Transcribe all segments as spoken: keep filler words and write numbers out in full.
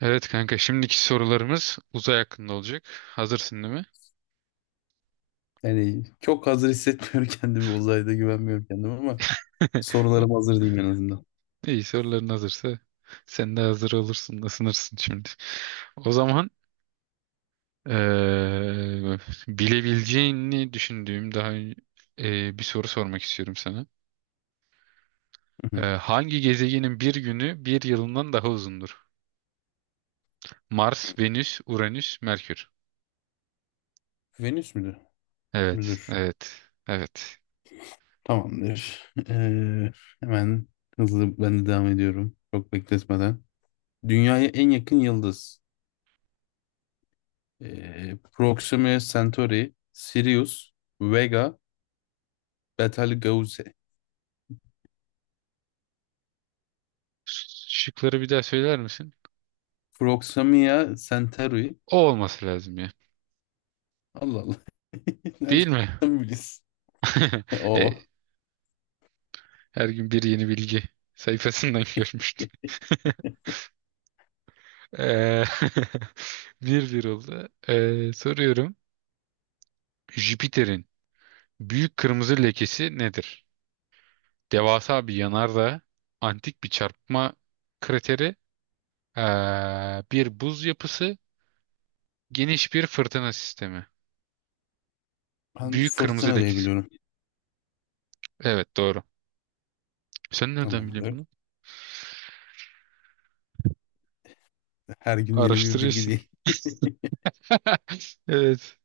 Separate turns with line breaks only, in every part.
Evet kanka şimdiki sorularımız uzay hakkında olacak. Hazırsın değil mi?
Yani çok hazır hissetmiyorum kendimi uzayda güvenmiyorum kendime ama sorularım hazır diyeyim en azından.
İyi soruların hazırsa sen de hazır olursun da sınırsın şimdi. O zaman eee, bilebileceğini düşündüğüm daha eee, bir soru sormak istiyorum sana.
Hı
Eee,
hı.
hangi gezegenin bir günü bir yılından daha uzundur? Mars, Venüs, Uranüs, Merkür.
Venüs müdür?
Evet,
Müdür.
evet, evet.
Tamamdır. Ee, hemen hızlı ben de devam ediyorum. Çok bekletmeden. Dünyaya en yakın yıldız. Ee, Proxima Centauri, Sirius, Vega, Betelgeuse.
Şıkları bir daha söyler misin?
Proxima Centauri.
O olması lazım ya.
Allah Allah.
Değil
Nereden
mi?
biliyorsun?
E,
O.
Her gün bir yeni bilgi sayfasından görmüştüm. Eee, bir bir oldu. Eee, soruyorum. Jüpiter'in büyük kırmızı lekesi nedir? Devasa bir yanardağ, antik bir çarpma krateri, eee, bir buz yapısı, geniş bir fırtına sistemi.
Ben
Büyük kırmızı
fırtına diye
lekesi.
biliyorum.
Evet, doğru. Sen nereden biliyorsun
Tamamdır.
bunu?
Her gün yeni bir bilgi
Araştırıyorsun.
değil.
Evet.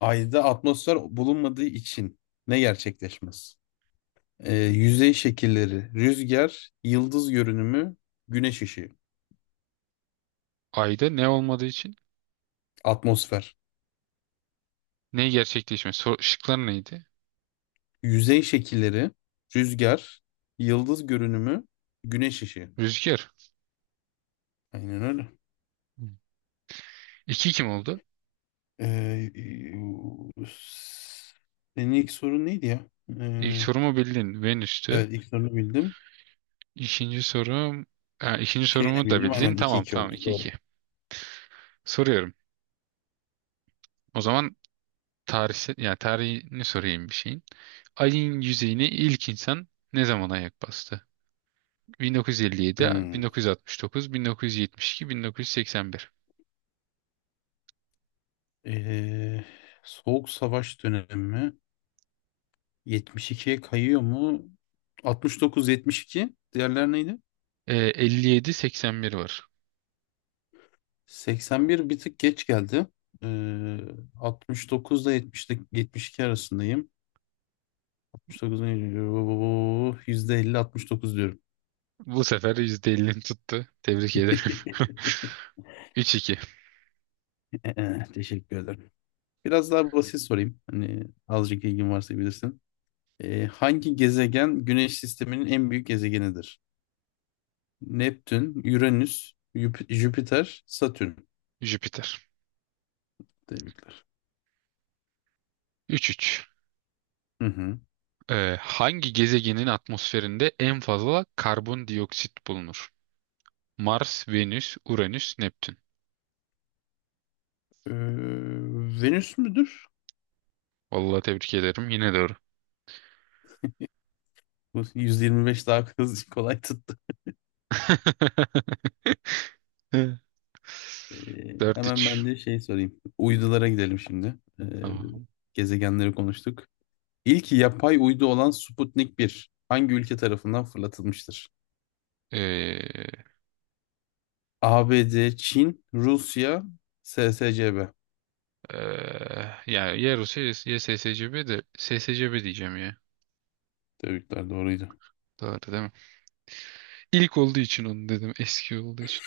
Ayda atmosfer bulunmadığı için ne gerçekleşmez? Ee, yüzey şekilleri, rüzgar, yıldız görünümü, güneş ışığı,
Ayda ne olmadığı için
atmosfer.
ne gerçekleşmez? Sor- Şıklar neydi?
Yüzey şekilleri, rüzgar, yıldız görünümü, güneş ışığı.
Rüzgar.
Aynen öyle.
İki kim oldu?
Ee, senin ilk sorun neydi ya?
İlk
Ee,
sorumu bildin. Venüs'tü.
evet ilk sorunu bildim.
İkinci sorum... Ha, ikinci
Şeyi de
sorumu da
bildim.
bildin.
Aynen iki
Tamam,
iki
tamam,
oldu.
2
Doğru.
iki. Soruyorum. O zaman tarihsel, yani tarihini sorayım bir şeyin. Ay'ın yüzeyine ilk insan ne zaman ayak bastı? bin dokuz yüz elli yedi,
Hmm.
bin dokuz yüz altmış dokuz, bin dokuz yüz yetmiş iki, bin dokuz yüz seksen bir.
Ee, Soğuk Savaş dönemi mi? yetmiş ikiye kayıyor mu? altmış dokuz yetmiş iki. Diğerler neydi?
Ee, elli yedi, seksen bir var.
81 bir bir tık geç geldi. Ee, altmış dokuzda yetmişte yetmiş iki arasındayım. altmış dokuzda yüzde elli altmış dokuz diyorum.
Bu sefer yüzde ellini tuttu. Tebrik ederim. Üç iki.
Ee, Teşekkür ederim. Biraz daha basit sorayım. Hani azıcık ilgin varsa bilirsin. Ee, hangi gezegen Güneş sisteminin en büyük gezegenidir? Neptün, Uranüs, Jüp- Jüpiter, Satürn.
Jüpiter.
Tebrikler.
Üç üç.
Hı hı.
Ee, hangi gezegenin atmosferinde en fazla karbondioksit bulunur? Mars, Venüs, Uranüs, Neptün.
Ee, Venüs müdür?
Vallahi tebrik ederim. Yine doğru.
Nasıl yüz yirmi beş daha hızlı kolay tuttu. Ee, hemen
dört üç.
ben de şey sorayım. Uydulara gidelim şimdi. Ee,
Tamam.
gezegenleri konuştuk. İlk yapay uydu olan Sputnik bir hangi ülke tarafından fırlatılmıştır?
Ee,
A B D, Çin, Rusya, S S C B.
eee, Yani ya Yarus ya S S C B de S S C B diyeceğim ya.
Tebrikler doğruydu.
Doğru değil mi? İlk olduğu için onu dedim. Eski olduğu için.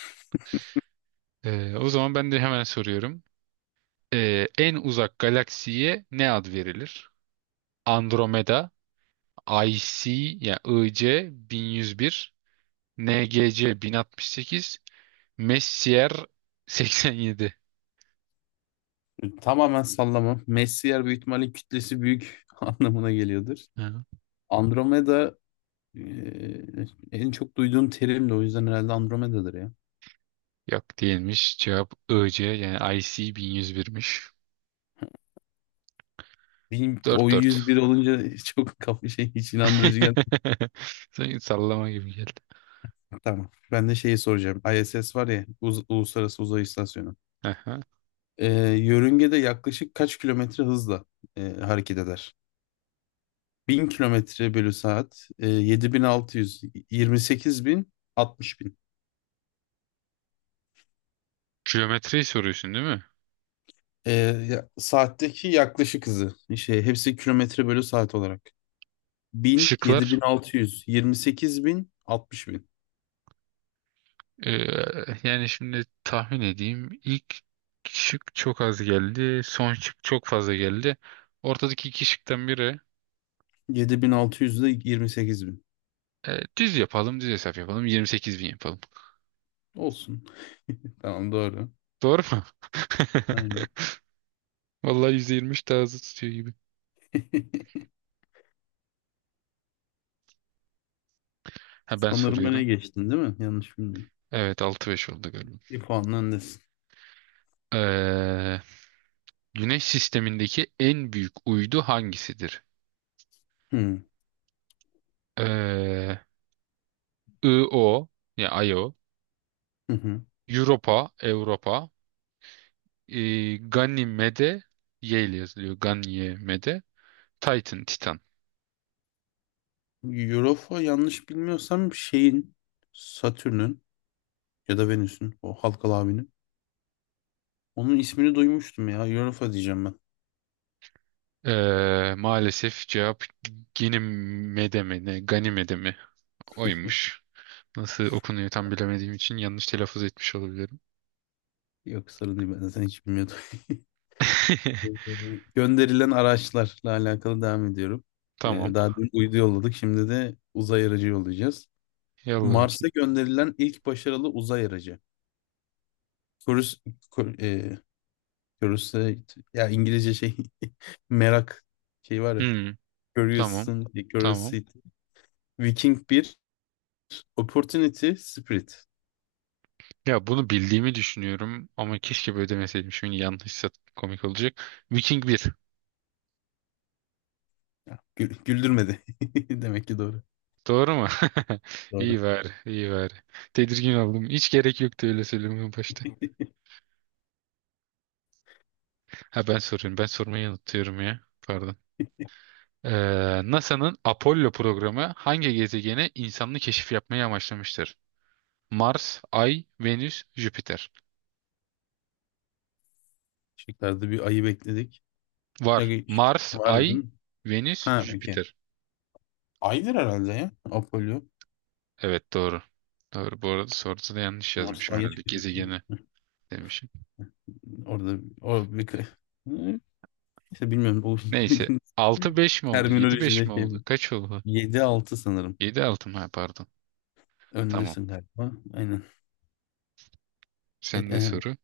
Ee, o zaman ben de hemen soruyorum. Ee, en uzak galaksiye ne ad verilir? Andromeda, I C yani I C bin yüz bir, N G C bin altmış sekiz, Messier seksen yedi.
Tamamen sallama. Messier büyük ihtimalle kütlesi büyük anlamına geliyordur.
Ha.
Andromeda e, en çok duyduğum terimdi o yüzden herhalde Andromeda'dır ya.
Yok, değilmiş. Cevap I C yani I C bin yüz birmiş.
Benim o yüz bir
dört dört.
olunca çok kafa şey hiç inandırıcı gel.
Sanki sallama gibi geldi.
Tamam. Ben de şeyi soracağım. I S S var ya Uz- Uluslararası Uzay İstasyonu.
Aha.
Ee, yörüngede yaklaşık kaç kilometre hızla e, hareket eder? Bin kilometre bölü saat, e, yedi bin altı yüz, yirmi sekiz bin, bin altmış bin.
Geometriyi soruyorsun değil mi?
Ee, ya- saatteki yaklaşık hızı. Şey, hepsi kilometre bölü saat olarak. bin bin bin yedi
Şıklar.
altı yüz yirmi sekiz bin, altmış bin
Ee, Yani şimdi tahmin edeyim. İlk şık çok az geldi. Son şık çok fazla geldi. Ortadaki iki şıktan biri
yedi bin altı yüz, yirmi sekiz bin, altmış bin. yedi bin altı yüz ile yirmi sekiz bin.
E, düz yapalım, düz hesap yapalım. yirmi sekiz bin yapalım.
Olsun. Tamam doğru.
Doğru mu?
Aynen.
Vallahi yüzde yirmi üç daha hızlı tutuyor gibi. Ha, ben
Sanırım öne
soruyorum.
geçtin değil mi? Yanlış bilmiyorum.
Evet, altı beş oldu galiba.
Bir puanla öndesin.
Ee, Güneş sistemindeki en büyük uydu hangisidir?
Hı.
Ee, Io, yani Io,
Hı hı.
Europa, Europa, e, Ganymede, Y ile yazılıyor. Ganymede, Titan, Titan.
Europa yanlış bilmiyorsam şeyin, Satürn'ün ya da Venüs'ün, o halkalı abinin. Onun ismini duymuştum ya. Europa diyeceğim ben.
Ee, maalesef cevap Ganymede mi ne? Ganymede mi? Oymuş. Nasıl okunuyor tam bilemediğim için yanlış telaffuz etmiş olabilirim.
Yok sorun değil ben zaten hiç bilmiyordum. Gönderilen araçlarla alakalı devam ediyorum.
Tamam.
Ee, daha dün uydu yolladık. Şimdi de uzay aracı yollayacağız.
Yallah
Mars'a
bakayım.
gönderilen ilk başarılı uzay aracı. Curios- Curiosity ya İngilizce şey merak şey var ya.
Hmm, tamam.
Curiosity,
Tamam.
curiosity. Viking bir opportunity spirit.
Ya, bunu bildiğimi düşünüyorum ama keşke böyle demeseydim. Şimdi yanlışsa komik olacak. Viking bir.
Ya, gü- güldürmedi. Demek ki doğru.
Doğru mu? İyi
Doğru.
bari, iyi bari. Tedirgin oldum. Hiç gerek yoktu öyle söylemeye başta. Ha, ben soruyorum. Ben sormayı unutuyorum ya. Pardon. Ee, nasanın Apollo programı hangi gezegene insanlı keşif yapmayı amaçlamıştır? Mars, Ay, Venüs, Jüpiter.
Şıklarda bir ayı bekledik.
Var.
Ne
Mars,
var değil
Ay,
mi?
Venüs,
Ha, okey.
Jüpiter.
Aydır herhalde ya. Apollo.
Evet, doğru. Doğru. Bu arada soruda da yanlış
Mars'ta
yazmışım
ayı
herhalde.
çıkıyor.
Gezegeni demişim.
Orada o bir kı- Hı, işte bilmiyorum bu
Neyse. Altı beş mi oldu? Yedi beş
terminolojide
mi
şey
oldu? Kaç oldu?
yedi altı sanırım.
Yedi altı mı? Ha, pardon. Tamam.
Öndesin galiba. Aynen. E,
Sen de
e,
soru.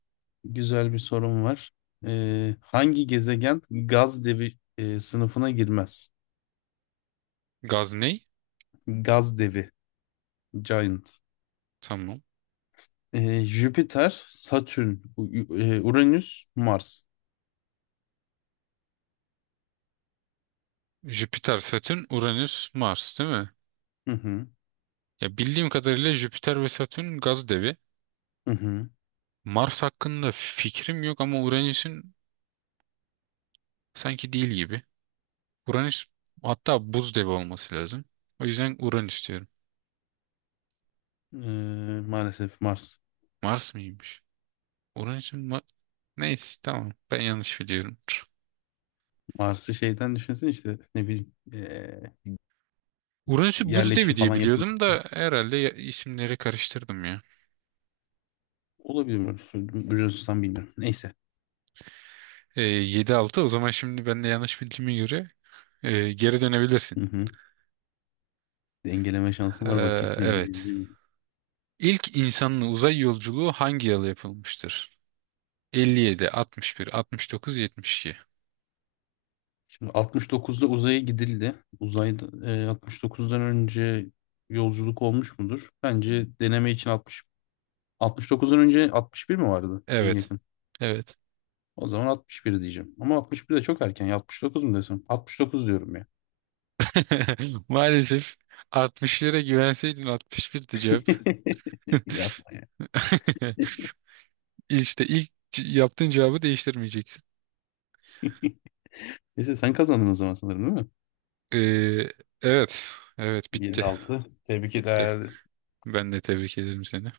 Güzel bir sorun var. Ee, hangi gezegen gaz devi e, sınıfına girmez?
Gaz ne?
Gaz devi, giant.
Tamam.
Ee, Jüpiter, Satürn, U- U- e, Uranüs, Mars.
Jüpiter, Satürn, Uranüs, Mars değil mi?
Hı hı,
Ya, bildiğim kadarıyla Jüpiter ve Satürn gaz devi.
hı hı.
Mars hakkında fikrim yok ama Uranüs'ün sanki değil gibi. Uranüs hatta buz devi olması lazım. O yüzden Uranüs diyorum.
Ee, maalesef Mars.
Mars mıymış? Uranüs'ün ma- neyse tamam. Ben yanlış biliyorum.
Mars'ı şeyden düşünsene işte ne bileyim e,
Uranüs'ü buz devi
yerleşim
diye
falan yapılır.
biliyordum da herhalde ya- isimleri karıştırdım ya.
Olabilir mi? Biliyorsunuz bilmiyorum. Neyse.
Ee, yedi altı, o zaman şimdi ben de yanlış bildiğime göre e, geri dönebilirsin.
Hı hı. Dengeleme şansım var bakayım.
Ee, evet.
Dengeleyebilir miyim?
İlk insanlı uzay yolculuğu hangi yıl yapılmıştır? elli yedi, altmış bir, altmış dokuz, yetmiş iki.
Şimdi altmış dokuzda uzaya gidildi. Uzayda e, altmış dokuzdan önce yolculuk olmuş mudur? Bence deneme için altmış altmış dokuzdan önce altmış bir mi vardı en
Evet.
yakın?
Evet.
O zaman altmış bir diyeceğim. Ama altmış bir de çok erken. altmış dokuz mu desem? altmış dokuz diyorum ya.
Maalesef altmışlara güvenseydin altmış birdi cevap.
Yapma ya.
İşte ilk c- yaptığın cevabı değiştirmeyeceksin.
Neyse sen kazandın o zaman sanırım değil mi?
Ee, evet. Evet, bitti.
yedi altı. Tebrik
Bitti.
ederim.
Ben de tebrik ederim seni.